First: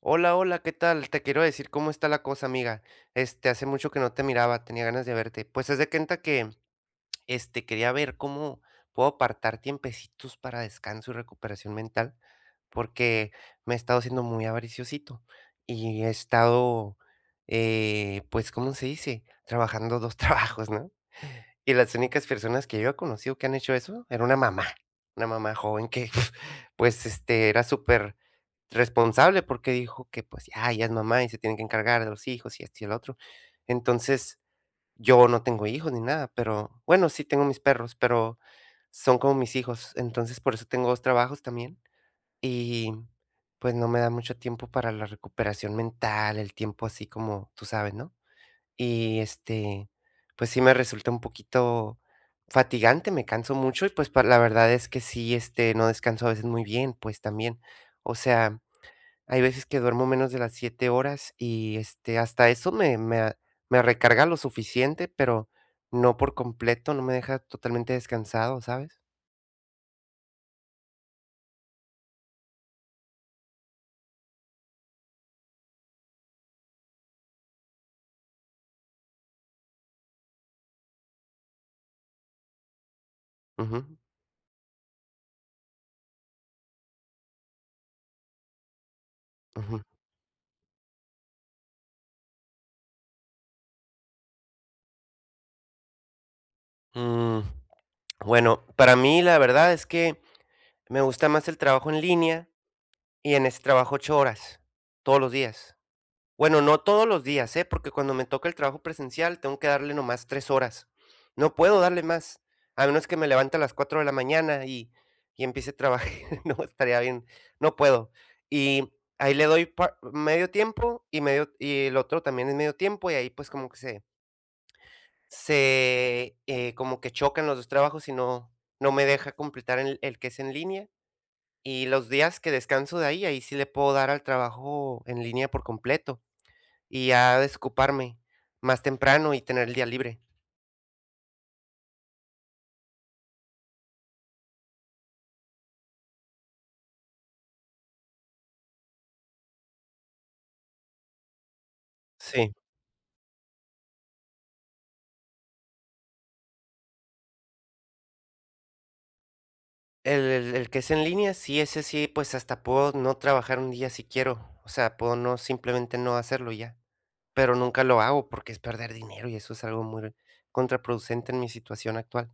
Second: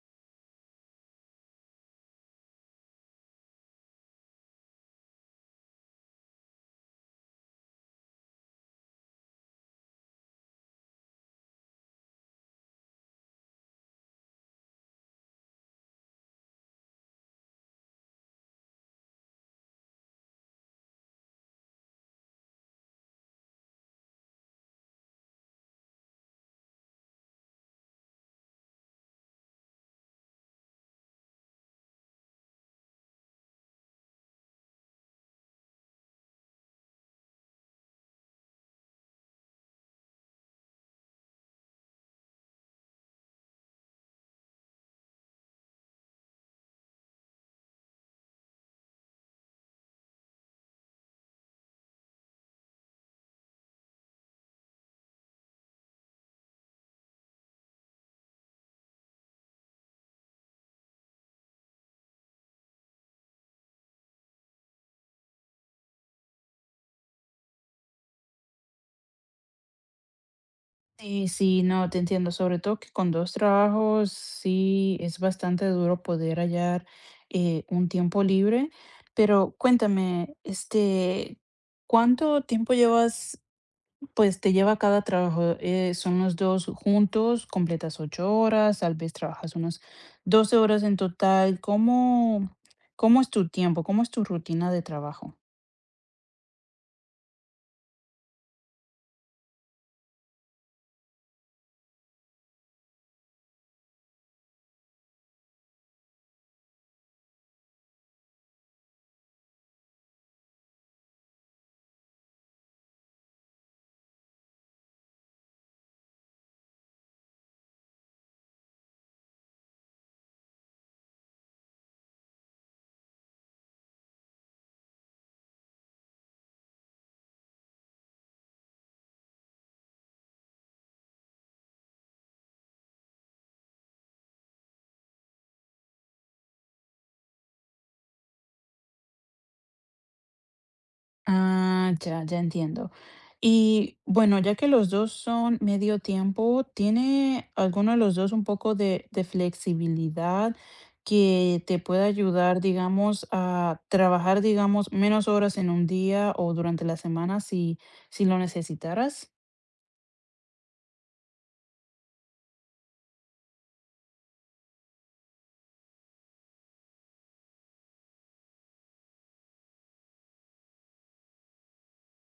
Hola, hola, ¿qué tal? Te quiero decir cómo está la cosa, amiga. Este, hace mucho que no te miraba, tenía ganas de verte. Pues haz de cuenta que, este, quería ver cómo puedo apartar tiempecitos para descanso y recuperación mental, porque me he estado siendo muy avariciosito y he estado, pues, ¿cómo se dice? Trabajando dos trabajos, ¿no? Y las únicas personas que yo he conocido que han hecho eso era una mamá joven que, pues, este, era súper responsable, porque dijo que, pues, ya ya es mamá y se tiene que encargar de los hijos y esto y el otro. Entonces, yo no tengo hijos ni nada, pero bueno, sí tengo mis perros, pero son como mis hijos. Entonces, por eso tengo 2 trabajos también, y, pues, no me da mucho tiempo para la recuperación mental, el tiempo así como tú sabes, ¿no? Y, este, pues, sí me resulta un poquito fatigante, me canso mucho y, pues, pa la verdad es que sí, este, no descanso a veces muy bien, pues, también. O sea, hay veces que duermo menos de las 7 horas y, este, hasta eso me recarga lo suficiente, pero no por completo, no me deja totalmente descansado, ¿sabes? Sí, sí, no, te entiendo, sobre todo que con dos trabajos sí es bastante duro poder hallar un tiempo libre, pero cuéntame, este, ¿cuánto tiempo llevas, Ujú, pues te lleva cada trabajo? ¿Son los dos juntos, completas 8 horas, tal vez trabajas ujú. unas 12 horas en total? ¿Cómo es tu tiempo? ¿Cómo es tu rutina de trabajo? Mm, bueno, para mí, la verdad es que me gusta más el trabajo en línea y en ese trabajo 8 horas todos los días. Bueno, no todos los días, ¿eh? Porque cuando me toca el trabajo presencial tengo que darle nomás 3 horas. No puedo darle más, a menos que me levante a las 4 de la mañana y empiece a trabajar, no, estaría bien, no puedo. Y ahí le doy par medio tiempo y medio y el otro también es medio tiempo, y ahí, pues, como que como que chocan los 2 trabajos y no no me deja completar el que es en línea. Y los días que descanso de ahí, ahí sí le puedo dar al trabajo en línea por completo y ya desocuparme más temprano y tener el día libre. Ah, ya, ya entiendo. Y bueno, ya que los 2 son medio tiempo, ¿tiene alguno de los 2 un poco de flexibilidad que te pueda Sí. ayudar, digamos, a trabajar, digamos, menos horas en un día o durante la semana si lo necesitaras? El que es en línea, sí, ese sí, pues, hasta puedo no trabajar un día si quiero, o sea, puedo no simplemente no hacerlo y ya, pero nunca lo hago porque es perder dinero y eso es algo muy contraproducente en mi situación actual.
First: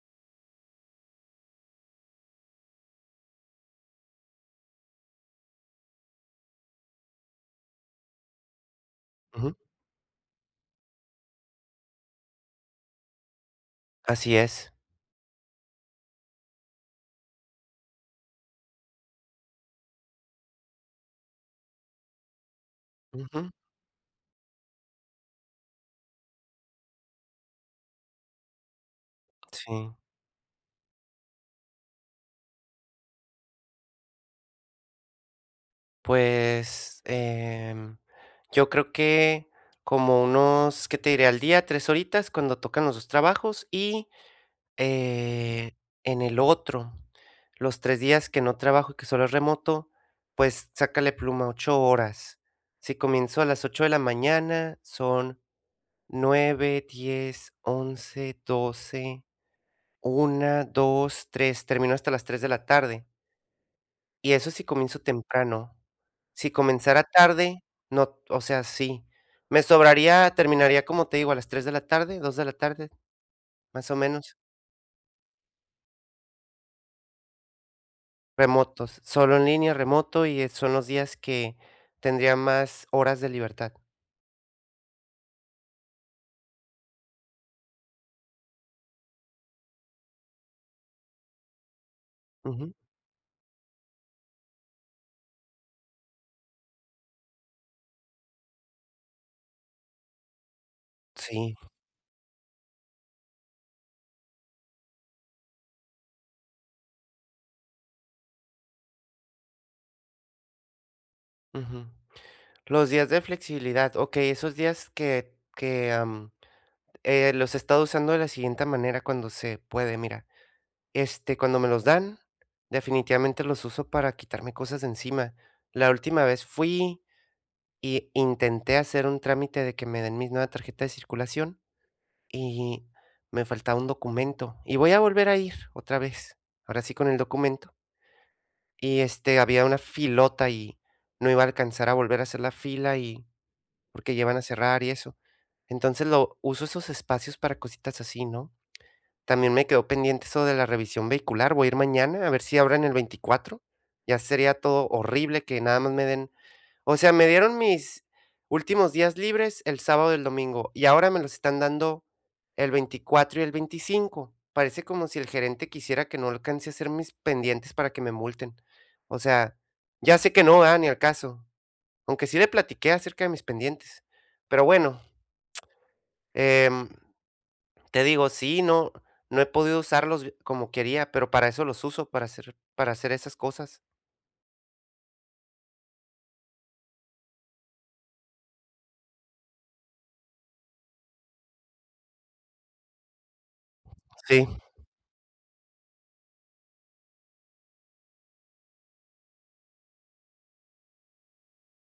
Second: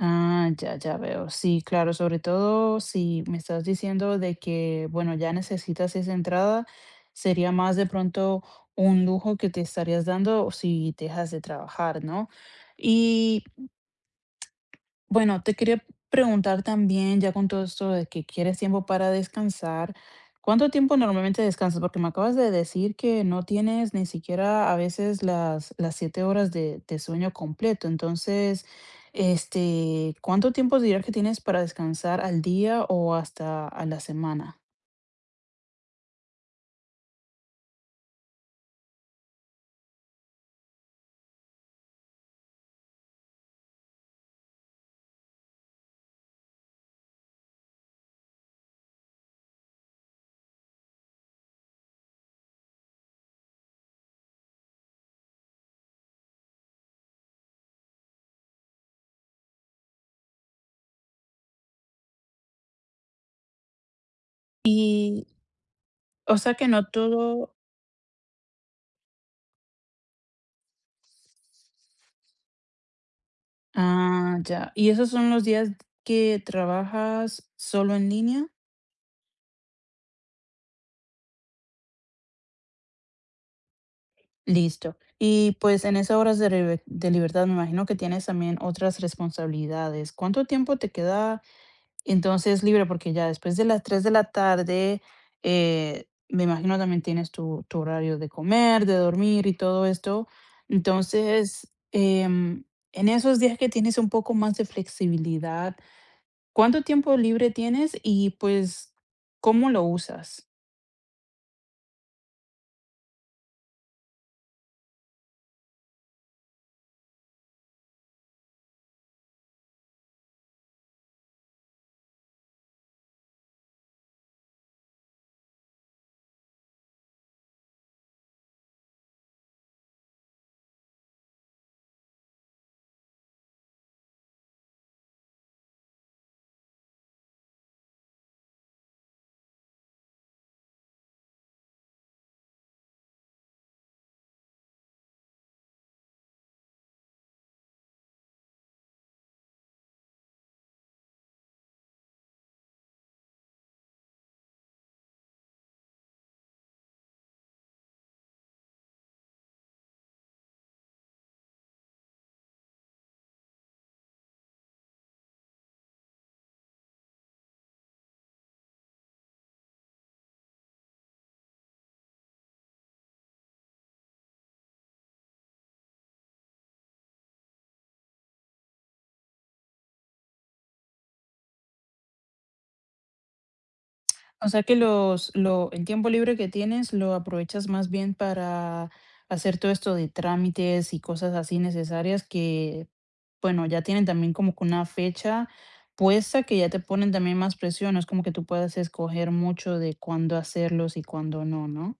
Ah, ya, ya veo. Sí, claro, sobre todo si me estás diciendo de que, bueno, ya necesitas esa entrada, sería más de pronto un lujo que Ujú. te estarías dando si dejas de trabajar, ¿no? Y Así es. bueno, te quería preguntar también, ya con todo esto de que quieres tiempo para descansar, ¿cuánto tiempo normalmente descansas? Porque me acabas de decir que no Ujú. tienes ni siquiera a veces las 7 horas de sueño completo. Entonces, Sí. este, ¿cuánto tiempo dirías que tienes para descansar al día o hasta a la semana? Pues, yo creo que como unos, ¿qué te diré? Al día, 3 horitas cuando tocan los 2 trabajos y, eh, en el otro, los 3 días que no trabajo y que solo es remoto, pues, sácale pluma, 8 horas. Si comienzo a las 8 de la mañana, son nueve, diez, once, doce, una, dos, tres. Termino hasta las 3 de la tarde, y eso si comienzo Y, temprano. o Si sea que no comenzara todo, tarde, no, o sea, sí, me sobraría, terminaría, como te digo, a las 3 de la tarde, 2 de la tarde, más o menos. ah, ya. ¿Y esos son los días que trabajas solo en línea? Remotos, solo en línea, remoto, y, son los días que tendría más horas de libertad. Listo. Y pues en esas horas de, de libertad me imagino que tienes también otras responsabilidades. ¿Cuánto tiempo te queda entonces Ujú. libre? Porque ya después de las 3 de la tarde, me imagino también tienes tu, tu horario de comer, de dormir y todo esto. Sí, Entonces, en esos días que tienes un poco más de flexibilidad, ¿cuánto tiempo libre tienes y pues cómo lo usas? ujú. Los días de flexibilidad, okey, esos días que los he estado usando de la siguiente manera cuando se puede, mira, este, cuando me los dan, definitivamente los uso para quitarme cosas de encima. La última vez fui y intenté hacer un trámite de que me den mi nueva tarjeta de circulación. Y me faltaba un documento. Y voy a volver a ir otra vez, ahora sí con el documento. Y, este, había una filota y no iba a alcanzar a volver a hacer la fila y porque ya iban a cerrar y eso. Entonces, lo uso esos espacios para cositas así, ¿no? También me quedó pendiente eso de la revisión vehicular. Voy a ir mañana a ver si abren el 24. Ya sería todo horrible que nada más me den, o sea, me dieron mis últimos días libres el sábado y el domingo, y ahora me los están dando el 24 y el 25. Parece como si el gerente quisiera que no alcance a hacer mis pendientes para que me multen. O sea, ya sé que no va ni al caso, aunque sí le platiqué acerca de mis pendientes. Pero bueno, em, te digo, sí, no, no he podido usarlos como quería, pero para eso los uso, para hacer esas cosas. O sea que los, lo, el tiempo libre que tienes lo aprovechas más bien para hacer todo esto de trámites y cosas así necesarias que, bueno, ya tienen también Sí. como que una fecha puesta que ya te ponen también más presión. No es como que tú puedas escoger mucho de cuándo hacerlos y cuándo no, ¿no?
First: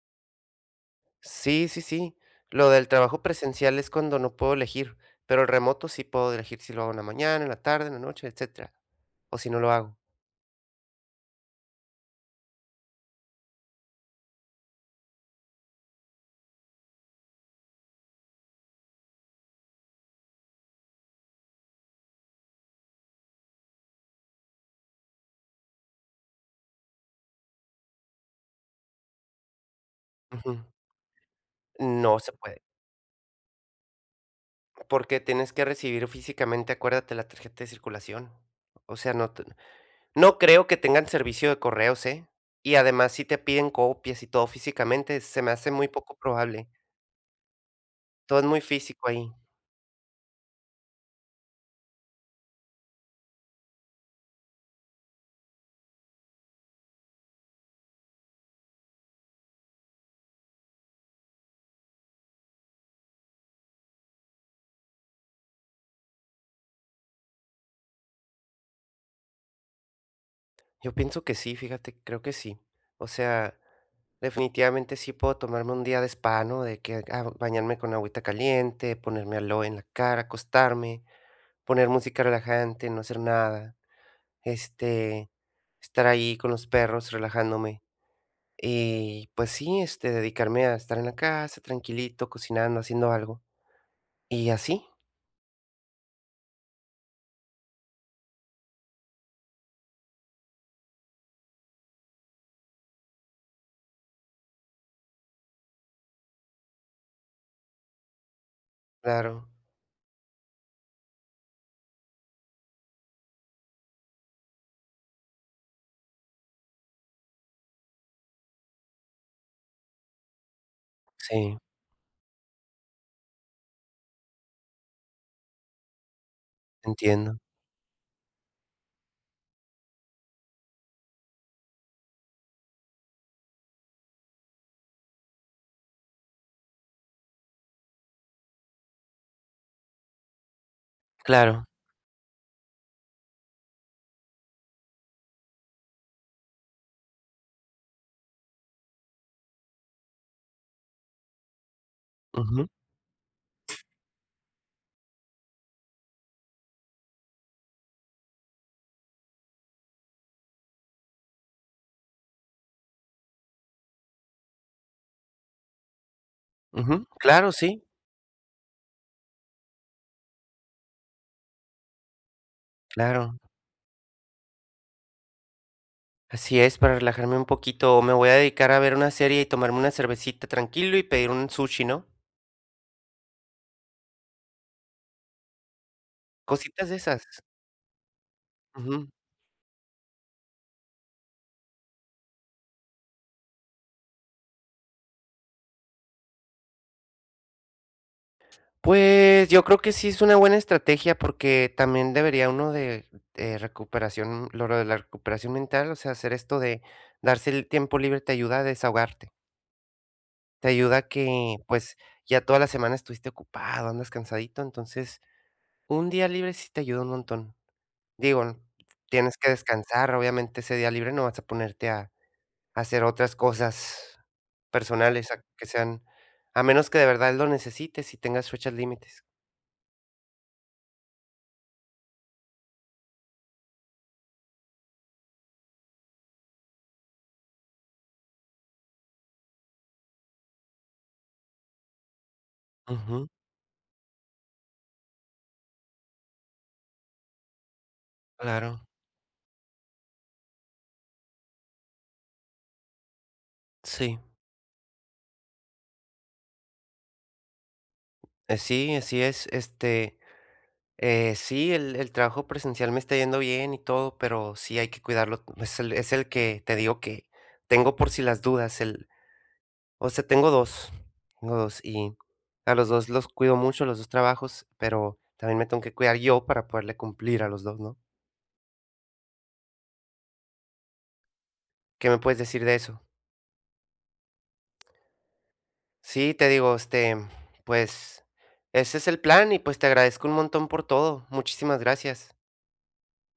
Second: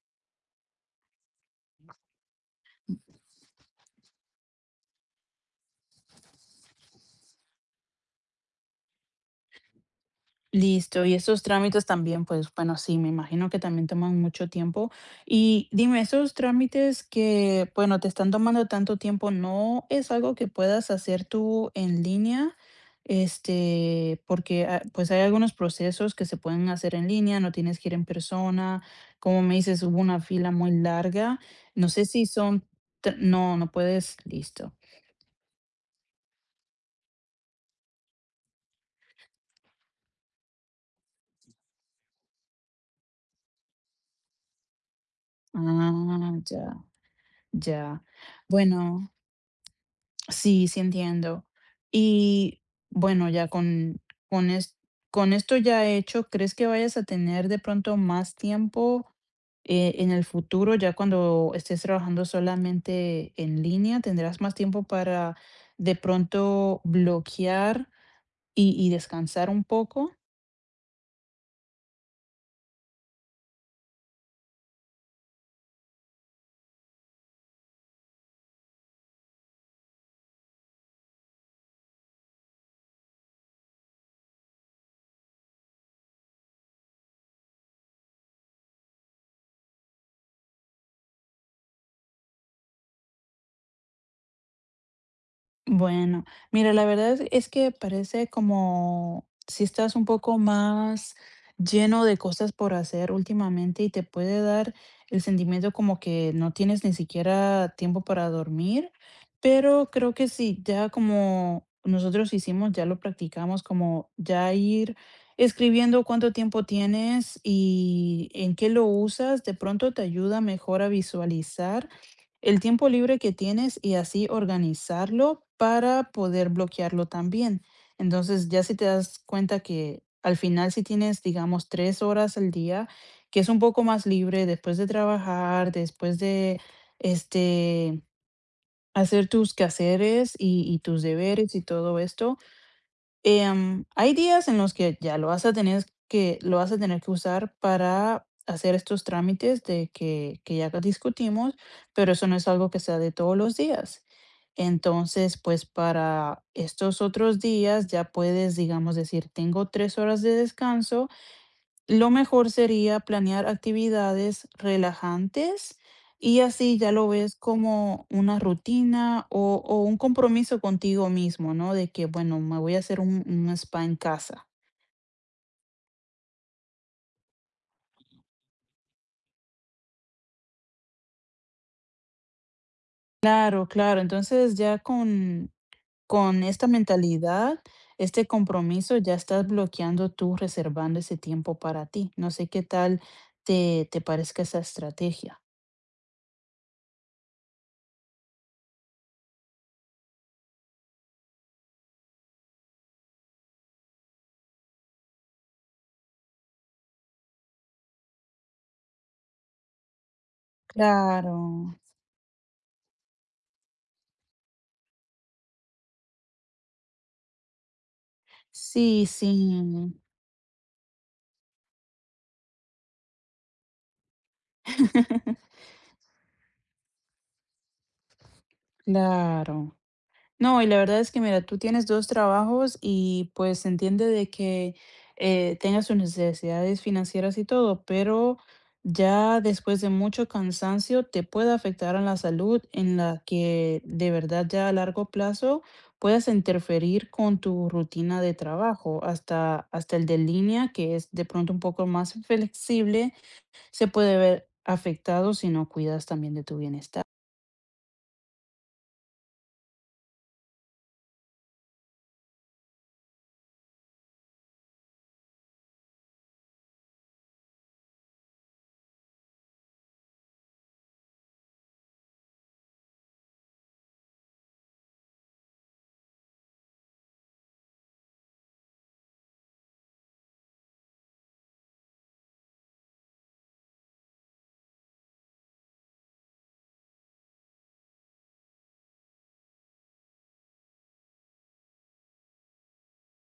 Sí, sí, sí. Lo del trabajo presencial es cuando no puedo elegir, pero el remoto sí puedo elegir si lo hago en la mañana, en la tarde, en la noche, etcétera, o si no lo hago. Listo, y esos trámites también, pues bueno, sí, me imagino que también toman mucho tiempo. Y dime, esos trámites que, bueno, te están tomando tanto tiempo, ¿no es algo que puedas hacer tú en línea? Este, porque ah, pues hay algunos procesos que se pueden hacer en línea, no tienes que ir en persona. Como me dices, hubo una fila Ujú. muy larga. No sé No si se puede, son, no, no puedes, listo. porque tienes que recibir físicamente, acuérdate, la tarjeta de circulación. O sea, no te, no creo que tengan servicio de correos, ¿eh? Y además, si te piden copias y todo físicamente, se me hace muy poco Ah, probable. ya, ya. Todo es muy físico Bueno. ahí. Sí, sí entiendo. Y bueno, ya con, es- con esto ya hecho, ¿crees que vayas a tener de pronto más tiempo en el futuro, ya cuando estés trabajando solamente en línea, tendrás más tiempo para de pronto bloquear y descansar un poco? Yo pienso que sí, fíjate, creo que sí. O sea, definitivamente sí puedo tomarme un día de spa, ¿no? De que ah, bañarme con agüita caliente, ponerme aloe en la cara, acostarme, poner música relajante, no hacer nada, este, estar ahí con los perros relajándome. Y pues sí, este, dedicarme a estar en la casa, tranquilito, cocinando, haciendo algo. Y así, Bueno, mira, la verdad es que parece como si estás un poco más lleno de cosas por hacer últimamente y te puede dar el sentimiento como que no tienes ni siquiera tiempo para dormir, claro, pero creo que sí, ya como nosotros hicimos, ya lo practicamos, como ya ir escribiendo cuánto tiempo tienes y en qué lo usas, de pronto te ayuda mejor a sí, visualizar el tiempo libre que tienes y así organizarlo para poder bloquearlo entiendo. también. Entonces, ya si te das cuenta que al final si tienes, digamos, 3 horas al día, que es un poco más libre después de trabajar, después de este, hacer tus quehaceres y tus deberes y Claro, todo esto, Em, hay días en los que ya lo vas a tener que, lo vas a tener que usar para hacer estos trámites de que ya discutimos, pero eso no es ujú, algo que sea de todos los días. Entonces, pues para estos otros días ya puedes, digamos, decir, tengo 3 horas de descanso, lo mejor sería planear actividades relajantes y así ya ujú, lo ves claro, sí, como una rutina o un compromiso contigo mismo, ¿no? De que, bueno, me voy a hacer un, claro. un spa en casa. Así es, para relajarme un poquito, o me voy a dedicar a ver una serie y tomarme una cervecita tranquilo y pedir un sushi, ¿no? Claro, claro. Entonces ya con esta Cositas de esas. mentalidad, este compromiso, Ujú. ya estás bloqueando tú, reservando ese tiempo para ti. No sé qué tal te parezca esa estrategia. Pues, yo creo que sí es una buena estrategia, porque también debería uno de recuperación, lo de la recuperación mental, o sea, hacer esto de darse el tiempo libre te ayuda a desahogarte. Te ayuda a que, Claro, pues, ya toda la semana estuviste ocupado, andas cansadito, entonces, un día libre sí te ayuda un montón. Digo, sí, tienes que sí, descansar, obviamente, ese día libre no vas a ponerte a hacer otras cosas personales a que sean, a menos que de verdad lo necesites y tengas fechas límites. claro. No, y la verdad es que mira, tú tienes 2 trabajos y, pues, se entiende de que, tengas sus necesidades financieras y todo, pero ya después de mucho cansancio te puede afectar a la salud en la Ujú, que de verdad ya a largo plazo puedas interferir con tu rutina de claro. trabajo, hasta el de línea, que es de pronto un poco más flexible, se puede Sí, ver afectado si no cuidas también de tu bienestar. Sí, así es, este, sí, el trabajo presencial me está yendo bien y todo, pero sí hay que cuidarlo. Es el que te digo que tengo por si las dudas, el o sea, tengo dos, y a los 2 los cuido mucho, los dos trabajos, pero también me tengo que cuidar yo para poderle cumplir a los dos, ¿no? ¿Qué me puedes decir de eso? Sí, te digo, este, pues, ese es el plan y pues te agradezco un montón por todo. Muchísimas gracias.